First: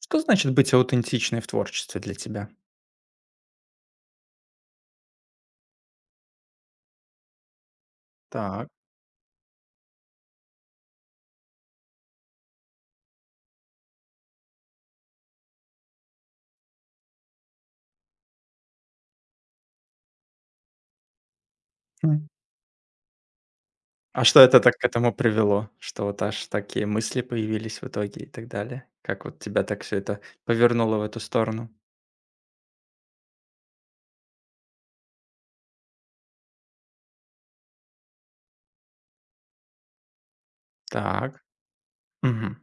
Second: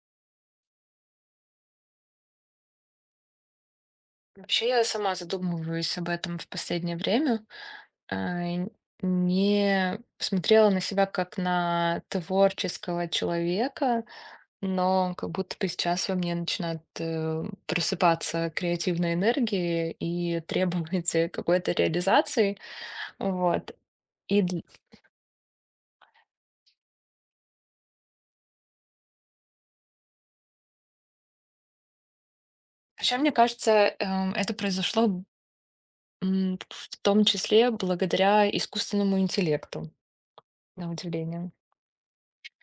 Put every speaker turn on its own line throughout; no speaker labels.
Что значит быть аутентичной в творчестве для тебя?
Вообще, я сама задумываюсь об этом в последнее время. И
Так.
не смотрела на себя как на творческого человека, но как будто бы сейчас во мне начинает, просыпаться креативная энергия и требовать, какой-то
М.
реализации. Вот.
А что
И
это
дл
так к этому привело? Что вот аж такие мысли появились в итоге и так далее? Как вот тебя так все это повернуло в эту сторону?
Вообще, мне кажется, это произошло, в том числе благодаря искусственному интеллекту, на
Так.
удивление.
Мгм.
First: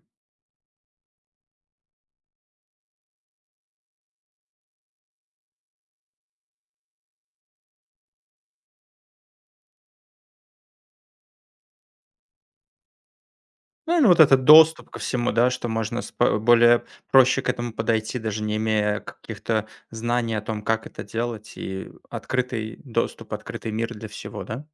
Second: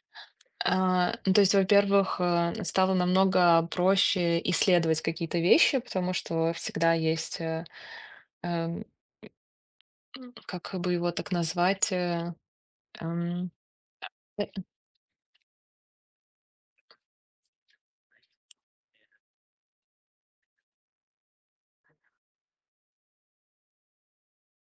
Ну, то есть, во-первых, стало намного проще исследовать какие-то вещи, потому что всегда есть, эм, как бы его так назвать, эм,
Наверно, вот
э,
этот доступ ко всему, да, что можно с более проще к этому подойти, даже не имея каких-то знаний о том, как это делать, и открытый доступ, открытый мир для всего, да?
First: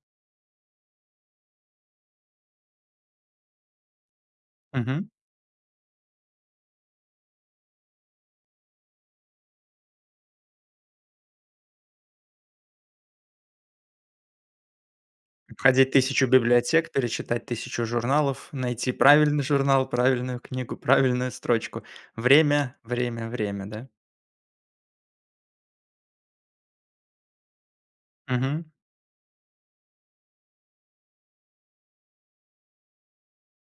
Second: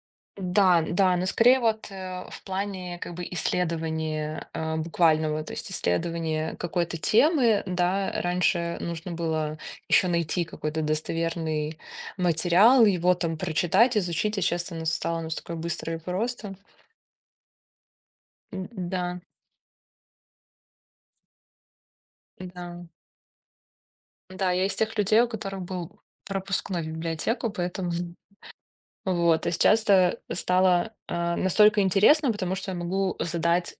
да, да, но скорее вот в плане как бы исследования буквального, то есть исследования какой-то темы, да, раньше нужно было еще найти какой-то достоверный материал, его там прочитать, изучить, а сейчас оно стало настолько
Ходить
быстро и
тысячу
просто.
библиотек, перечитать тысячу журналов, найти
Да,
правильный журнал, правильную книгу, правильную строчку. Время,
да.
время, время, да?
Да, я из тех людей, у которых был пропуск на библиотеку, поэтому
Мгм.
вот. А сейчас это стало, настолько интересно, потому что я могу задать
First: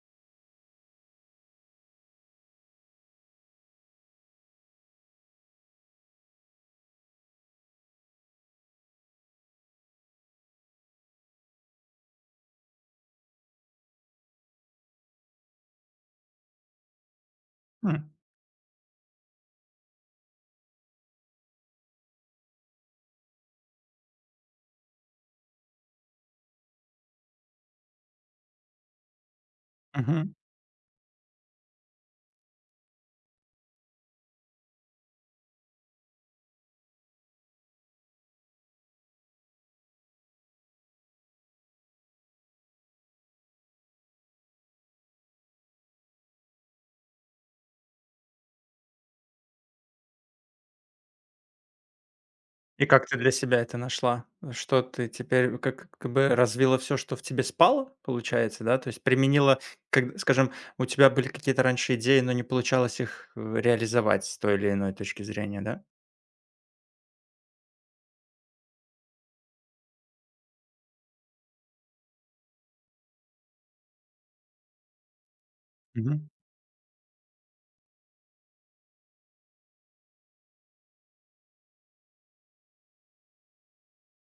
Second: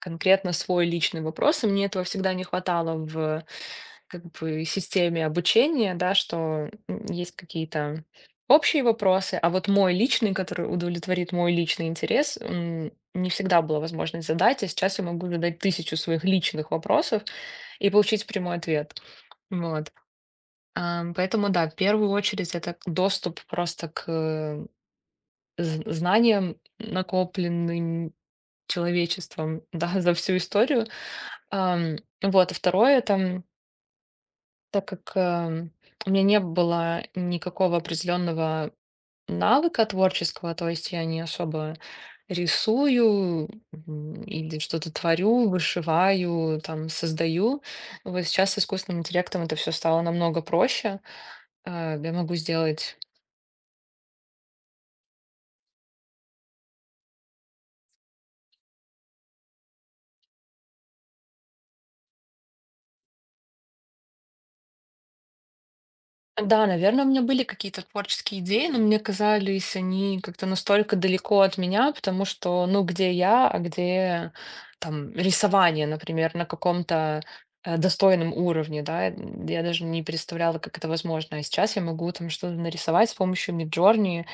конкретно свой личный вопрос, и мне этого всегда не хватало в, как бы, системе обучения, да, что, есть какие-то общие вопросы, а вот мой личный, который удовлетворит мой личный интерес, не всегда была возможность задать, а сейчас я могу задать тысячу своих личных вопросов и
М.
получить прямой ответ. Вот. Поэтому да, в первую очередь это доступ просто к знаниям, накопленным человечеством, да, за
Мгм.
всю историю. Ам, вот, а второе, там, так как у меня не было никакого определенного навыка творческого, то есть я не особо рисую или что-то творю, вышиваю, там, создаю. Вот сейчас с искусственным интеллектом это все стало намного проще. Я могу
И
сделать.
как ты для себя это нашла? Что ты теперь как бы развила все, что в тебе спало, получается, да? То есть применила, как, скажем, у тебя были какие-то раньше идеи, но не получалось их, реализовать с той или иной точки зрения, да?
Да, наверное, у меня были какие-то творческие идеи, но мне казались они как-то настолько далеко от меня, потому что, ну, где я, а где там рисование, например, на каком-то достойном уровне, да, я даже не представляла, как это возможно. А сейчас я могу там что-то нарисовать с помощью Midjourney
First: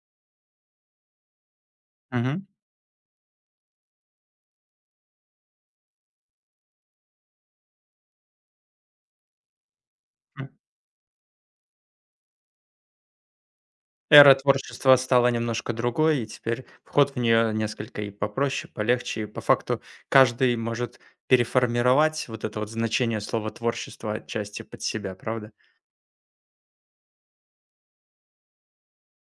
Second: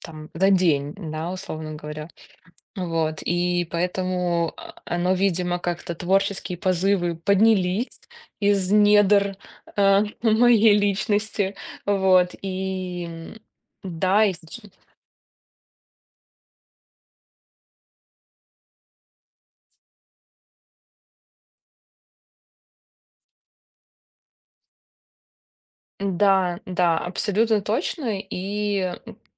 там за день, да, условно говоря.
Мгм.
Вот, и поэтому, оно, видимо, как-то творческие позывы поднялись из недр,
Мгм.
моей личности. Вот, и, м, да, и
Эра
сечи
творчества стала немножко другой, и теперь вход в нее несколько и попроще, полегче. И по факту каждый может переформировать вот это вот значение слова творчество отчасти под себя, правда?
да, да, абсолютно точно. И,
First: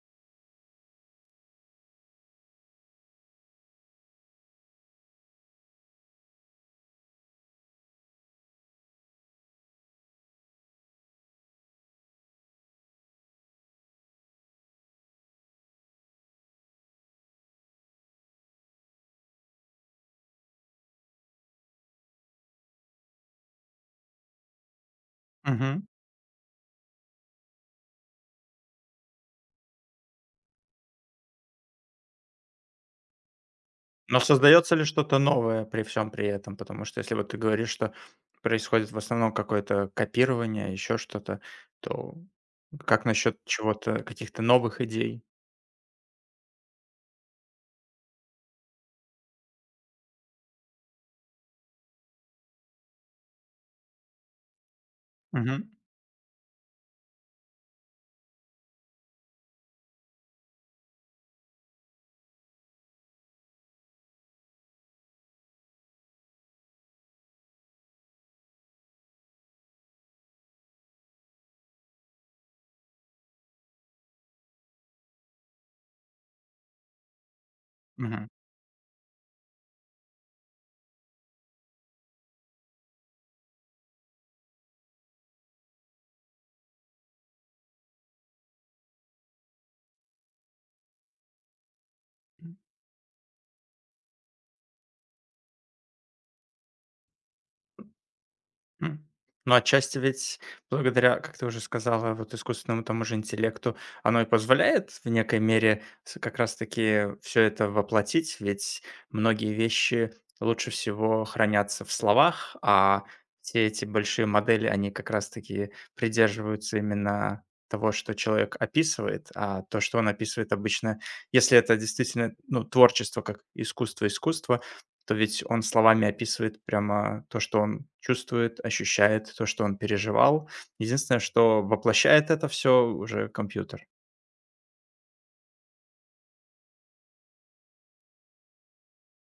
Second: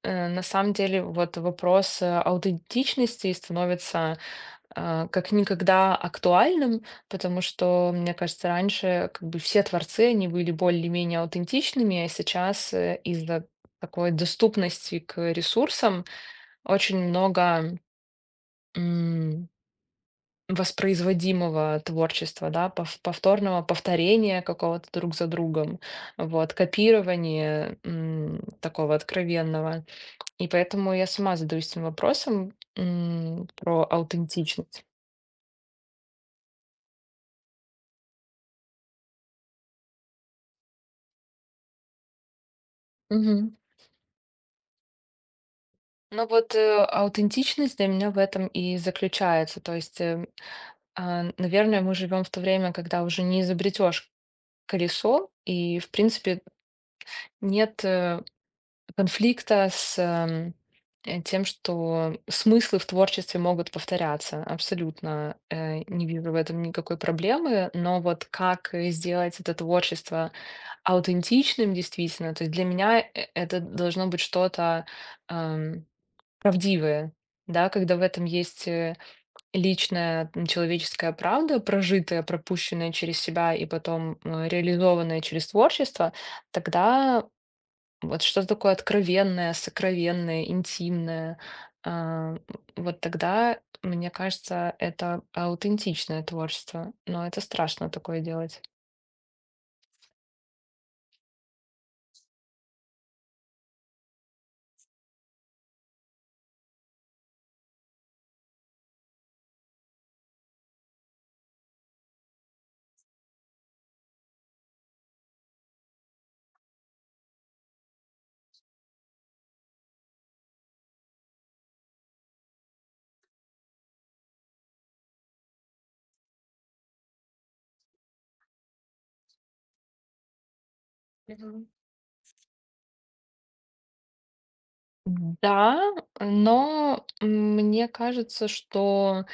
э, На самом деле, вот вопрос, аутентичности становится, как никогда актуальным, потому что, мне кажется, раньше как бы все творцы, они были более-менее аутентичными, а сейчас из-за такой доступности к ресурсам очень много м, воспроизводимого творчества, да, повторного повторения какого-то друг за другом,
Мгм.
вот, копирования, такого откровенного. И поэтому я сама задаюсь этим вопросом, про
Но создается
аутентичность.
ли что-то новое при всем при этом? Потому что если вот ты говоришь, что происходит в основном какое-то копирование, еще что-то, то как насчет чего-то, каких-то новых идей?
Ну вот, аутентичность для меня в этом и заключается. То есть, наверное, мы живем в то время, когда уже не изобретешь колесо,
Мгм.
и, в принципе, нет конфликта с тем, что смыслы в творчестве могут повторяться. Абсолютно не вижу в этом никакой проблемы, но вот как сделать это творчество аутентичным действительно, то есть для меня это должно быть что-то эм, правдивые, да, когда в этом
Мгм.
есть, личная, человеческая правда, прожитая, пропущенная через себя и потом, реализованная через творчество, тогда вот что-то такое откровенное, сокровенное, интимное, а, вот тогда, мне кажется, это аутентичное творчество, но это страшно такое делать.
М. Ну, отчасти ведь благодаря, как ты уже сказала, вот искусственному тому же интеллекту, оно и позволяет в некой мере как раз-таки все это воплотить, ведь многие вещи лучше всего хранятся в словах, а все эти большие модели, они как раз-таки придерживаются именно того, что человек описывает, а то, что он описывает обычно, если это действительно ну, творчество, как искусство-искусство, то ведь он словами описывает прямо то, что он чувствует, ощущает, то, что он переживал. Единственное, что воплощает это все уже компьютер.
Да, но мне кажется, что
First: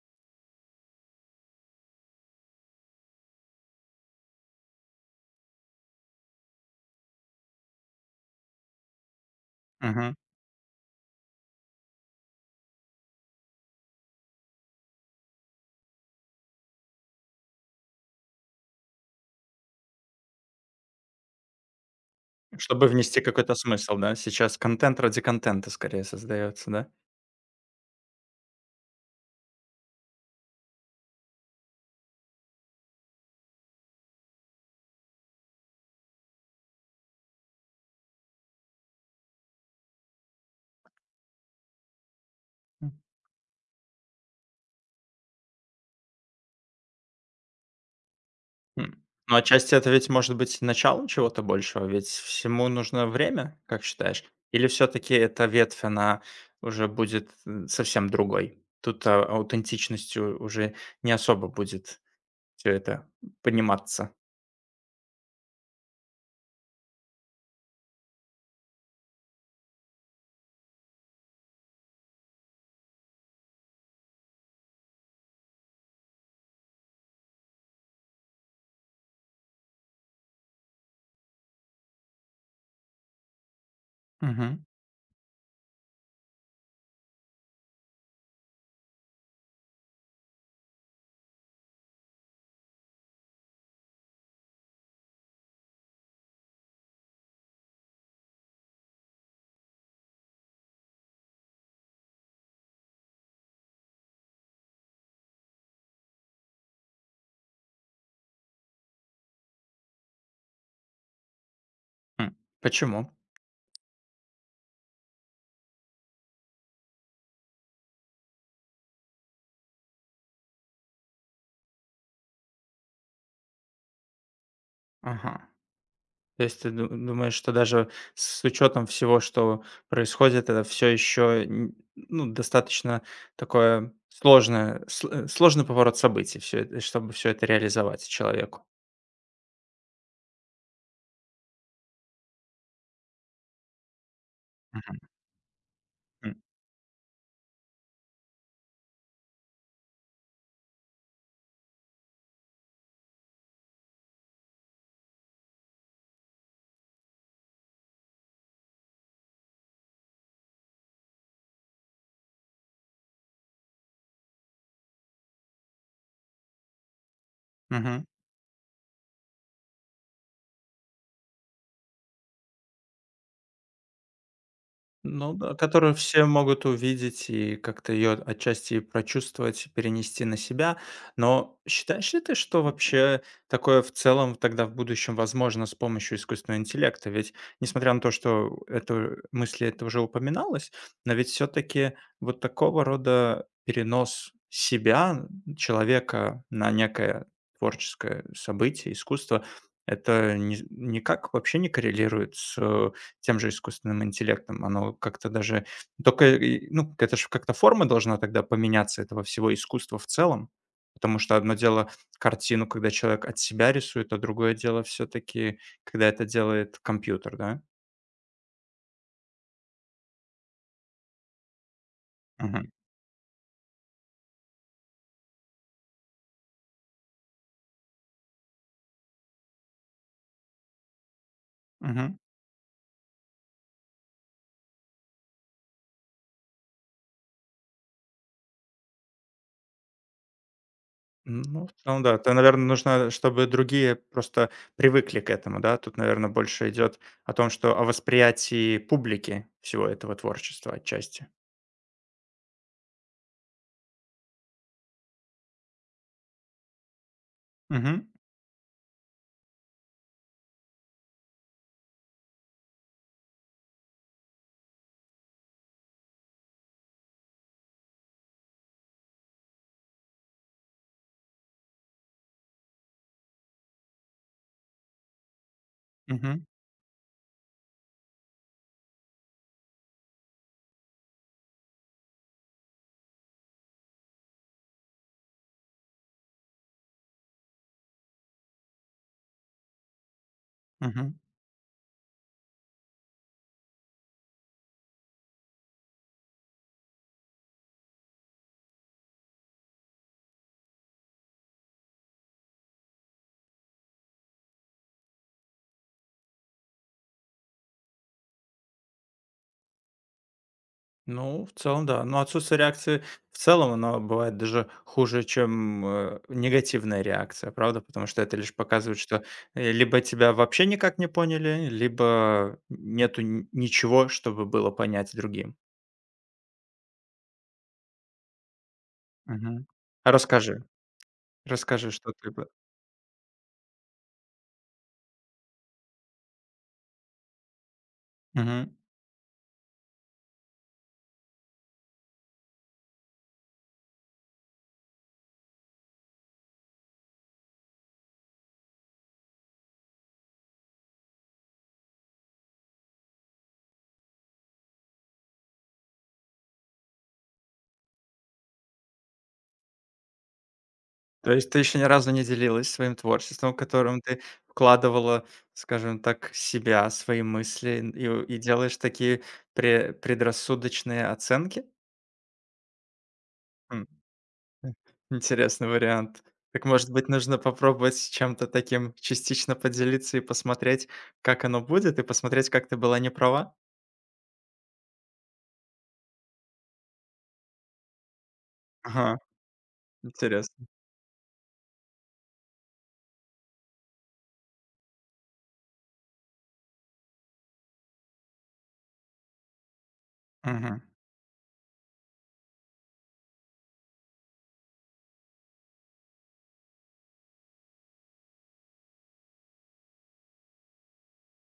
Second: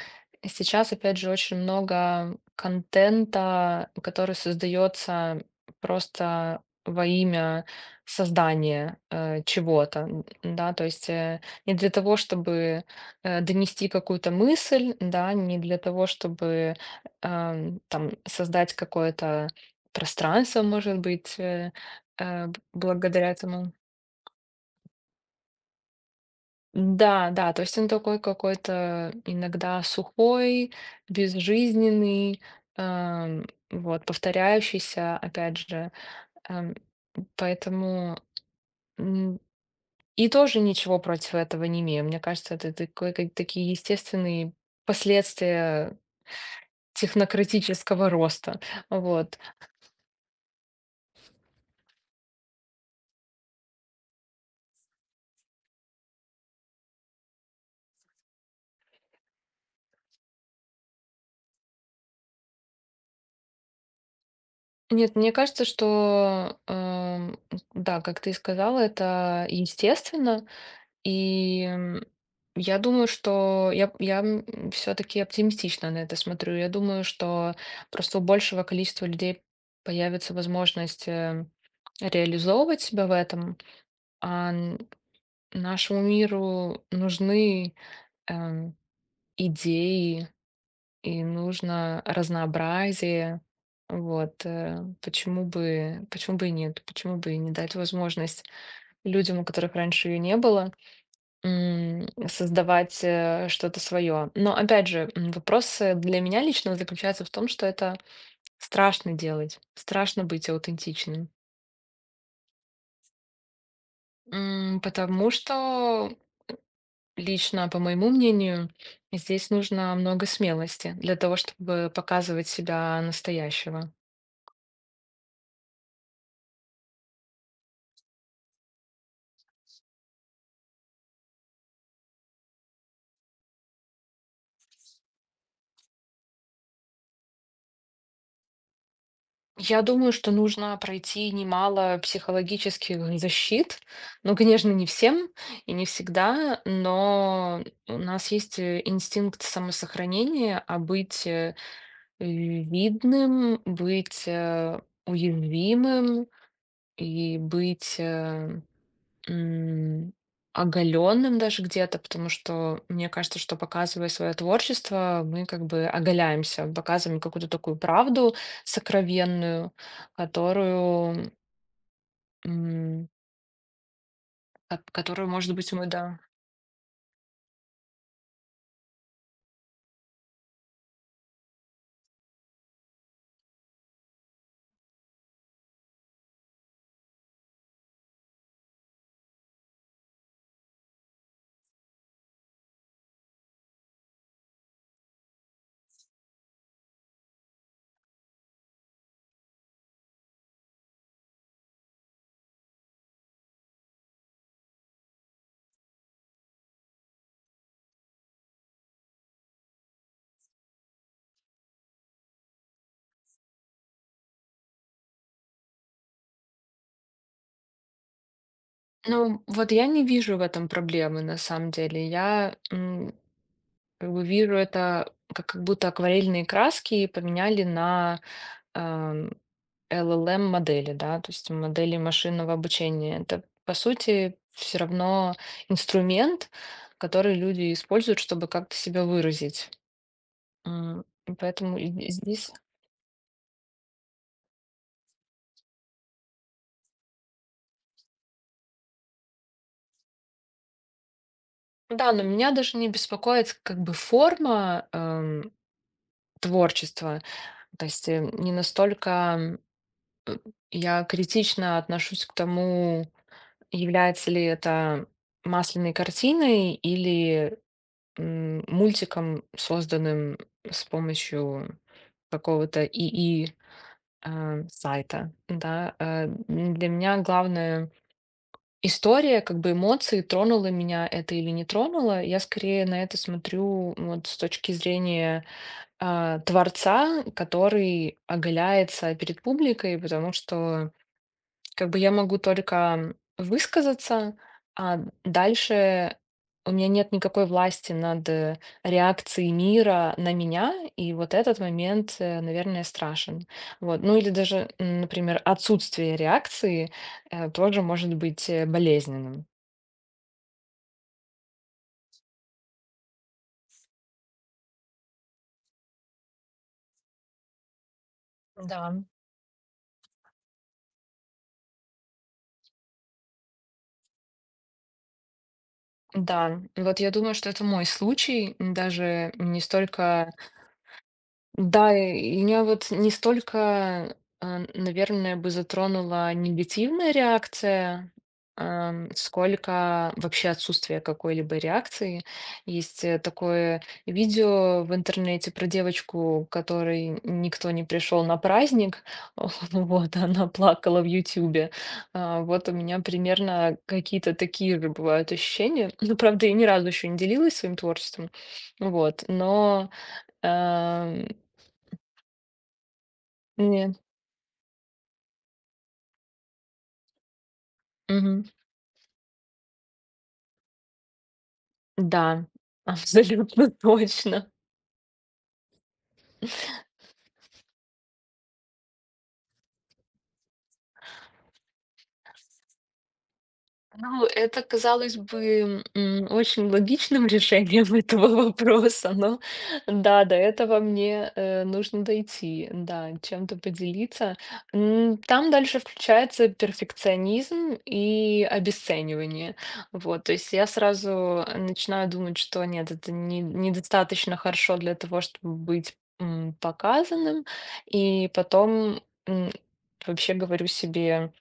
сейчас, опять же, очень много контента, который создается просто во имя создания чего-то,
Мгм.
да, то есть, не для того, чтобы донести какую-то мысль, да, не для того, чтобы там создать какое-то пространство, может быть,
Чтобы внести
благодаря
какой-то
этому.
смысл, да? Сейчас контент ради контента скорее создается, да?
Да, да, то есть он такой какой-то иногда сухой, безжизненный, вот, повторяющийся, опять же. Ам, Поэтому, м, и тоже ничего против этого не имею. Мне кажется, это
М.
такой, такие естественные последствия технократического роста.
М. Ну,
Вот.
отчасти это ведь может быть начало чего-то большего, ведь всему нужно время, как считаешь? Или все таки эта ветвь, она уже будет, м, совсем другой? Тут, а, аутентичностью уже не особо будет все это пониматься.
Нет, мне кажется, что, да, как ты и сказала, это естественно, и я думаю, что я все таки оптимистично на это смотрю. Я думаю, что просто у большего количества людей появится возможность, реализовывать себя в этом. А
Мгм.
н Нашему миру нужны, эм, идеи и нужно разнообразие. Вот, почему бы и нет? Почему бы и не дать возможность людям, у которых раньше ее не было, создавать, что-то свое. Но опять же, вопрос, для меня лично заключается в том, что это страшно делать, страшно быть аутентичным.
М. Почему?
Потому что лично, по моему мнению, здесь нужно много смелости для того, чтобы показывать себя настоящего.
Ага. То есть ты ду думаешь, что даже с учетом всего, что происходит, это все еще ну, достаточно такое сложное сл сложный поворот событий, все чтобы все это реализовать человеку.
Я думаю, что нужно пройти немало психологических защит. Ну, конечно, не
Мгм.
всем и не
М.
всегда, но у нас есть инстинкт самосохранения, а быть видным, быть уязвимым, и быть, м, оголенным даже где-то, потому что мне кажется, что показывая свое творчество, мы как бы оголяемся, показываем какую-то такую
Мгм.
правду сокровенную, которую, м, которую,
Ну да,
может быть, мы,
которую
да.
все могут увидеть и как-то ее отчасти прочувствовать, перенести на себя. Но считаешь ли ты, что вообще такое в целом тогда в будущем возможно с помощью искусственного интеллекта? Ведь несмотря на то, что это мысли это уже упоминалось, но ведь все-таки вот такого рода перенос себя, человека на некое творческое событие, искусство, это никак вообще не коррелирует с тем же искусственным интеллектом. Оно как-то даже только и ну, это же как-то форма должна тогда поменяться этого всего искусства в целом. Потому что одно дело картину, когда человек от себя рисует, а другое дело все-таки, когда это делает компьютер, да?
Ну, вот я не вижу в этом проблемы, на самом деле. Я
Мгм,
м, как бы вижу это как будто акварельные краски поменяли на эм, LLM-модели, да, то есть модели
мгм.
машинного обучения. Это, по сути, все равно инструмент, который люди используют, чтобы как-то себя выразить. И
Ну, в
поэтому
целом да. Это,
здесь...
наверное нужно, чтобы другие просто привыкли к этому, да? Тут, наверное больше идет о том, что о восприятии публики всего этого творчества отчасти.
Да, но меня даже не беспокоит как бы форма творчества. То
Мгм,
есть не настолько м, я критично отношусь к тому, является ли это масляной картиной или, мультиком, созданным с помощью какого-то ИИ сайта, да.
мгм,
Для меня главное история, как бы эмоции, тронула меня это или не тронула. Я скорее на это смотрю вот с точки зрения, творца, который оголяется перед публикой, потому что
мгм.
как бы я могу только высказаться, а дальше у меня нет никакой власти над, реакцией мира на меня, и вот этот момент, наверное, страшен. Вот. Ну или даже, например, отсутствие реакции тоже может быть болезненным.
Ну, в целом, да. Но отсутствие реакции в целом, оно бывает даже хуже, чем негативная реакция, правда? Потому что это лишь
Да.
показывает, что либо тебя вообще никак не поняли, либо нету ничего, чтобы было понять другим.
Да, вот я думаю, что это мой случай, даже не
Мгм. А
столько.
расскажи, расскажи,
Да,
что ты...
и меня вот не столько, наверное, бы затронула негативная реакция,
Мгм.
сколько вообще отсутствие какой-либо реакции. Есть такое видео в интернете про девочку, которой никто не пришел на праздник, вот, она плакала в Ютубе. Вот у меня примерно какие-то такие же бывают ощущения. Ну, правда, я ни разу еще не делилась своим творчеством, вот, но... эм,
То есть ты еще ни разу не делилась своим творчеством,
нет.
которым ты вкладывала, скажем так, себя, свои мысли и
Мгм.
делаешь такие предрассудочные оценки?
Да, абсолютно точно.
Интересный вариант. Так, может быть, нужно попробовать с чем-то таким частично поделиться и посмотреть, как оно будет, и посмотреть, как ты была не права?
Ну, это казалось бы, очень логичным решением этого вопроса,
Ага,
но да, до
интересно.
этого мне, нужно дойти, да, чем-то поделиться. Там дальше включается перфекционизм и обесценивание. Вот, то есть я
Мгм.
сразу начинаю думать, что нет, это не недостаточно хорошо для того, чтобы быть, показанным, и потом, м, вообще говорю себе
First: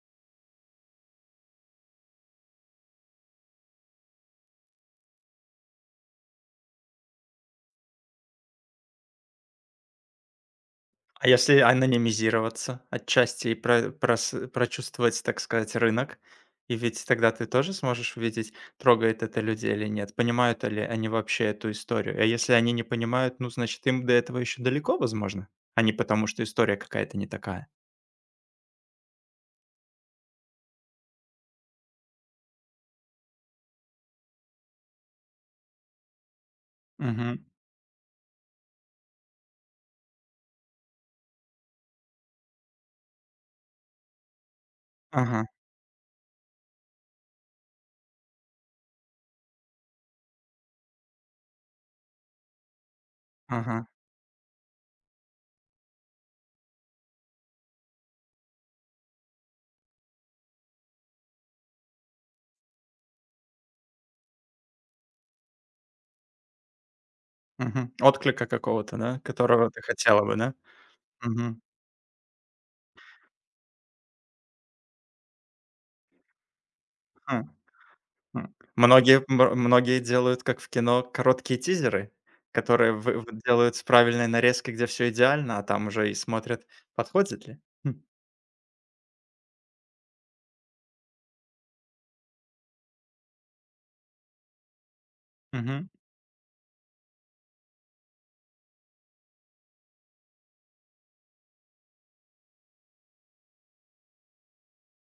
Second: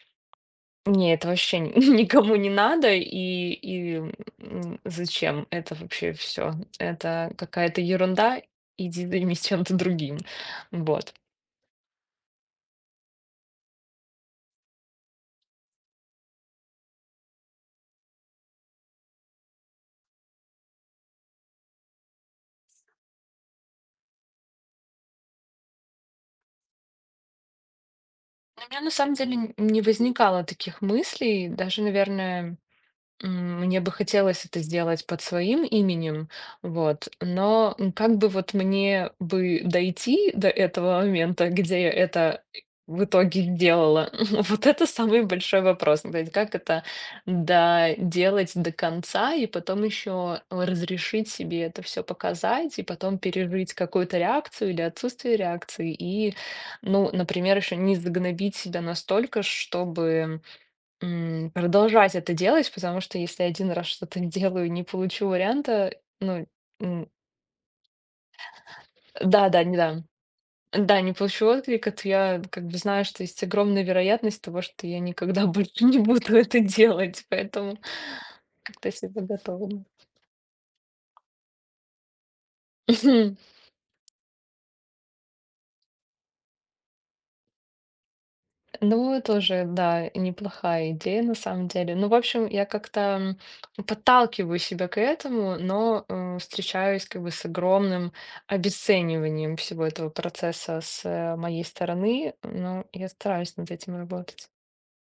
не, это вообще никому не надо, и, и зачем это вообще все? Это какая-то ерунда, иди займись чем-то другим. Вот.
А если анонимизироваться отчасти и прочувствовать, так сказать, рынок? И ведь тогда ты тоже сможешь увидеть, трогает это людей или нет, понимают ли они вообще эту историю. А если они не понимают, ну, значит, им до этого еще далеко, возможно, а не потому, что история какая-то не такая.
У меня на самом деле не возникало таких мыслей, даже, наверное. Мне бы хотелось это сделать под своим именем, вот,
Мгм.
но, как бы вот мне бы дойти до этого момента, где я это в итоге сделала, вот это самый
Ага,
большой вопрос. То есть как это доделать до конца и потом еще разрешить себе это все показать и потом пережить
ага.
какую-то реакцию или отсутствие реакции и, ну, например, еще не загнобить себя настолько, чтобы, продолжать это делать, потому что если один раз что-то делаю и не получу варианта, ну, м,
Мгм. Отклика какого-то, да,
да-да,
которого
не
ты
да,
хотела бы, да?
да, не получу
Мгм.
отклика, то я как бы знаю, что есть огромная вероятность того, что я никогда больше не буду это делать,
Хм,
поэтому
хм.
как-то себя
Многие мр
готовлю.
многие делают, как в кино, короткие тизеры, которые вы вот делают с правильной нарезкой, где все идеально, а там уже и смотрят, подходит ли. Хм.
Ну, тоже, да, неплохая идея на самом деле. Ну, в общем, я как-то, подталкиваю себя к этому,
Мгм.
но встречаюсь как бы с огромным обесцениванием всего этого процесса с, моей стороны, но я стараюсь над этим работать.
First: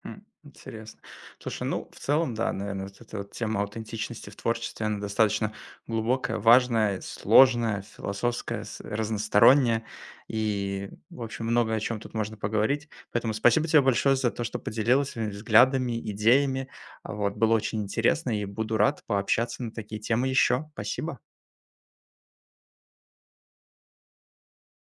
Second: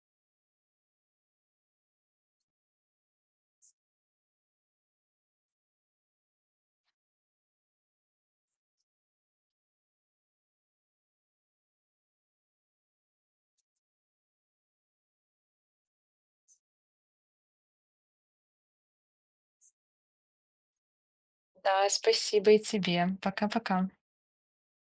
М, интересно. Слушай, ну, в целом, да, наверное, вот эта вот тема аутентичности в творчестве, она достаточно глубокая, важная, сложная, философская, разносторонняя. И, в общем, много о чем тут можно поговорить. Поэтому спасибо тебе большое за то, что поделилась своими взглядами, идеями. Вот, было очень интересно, и буду рад пообщаться на такие темы еще. Спасибо.
Да, спасибо и тебе. Пока-пока.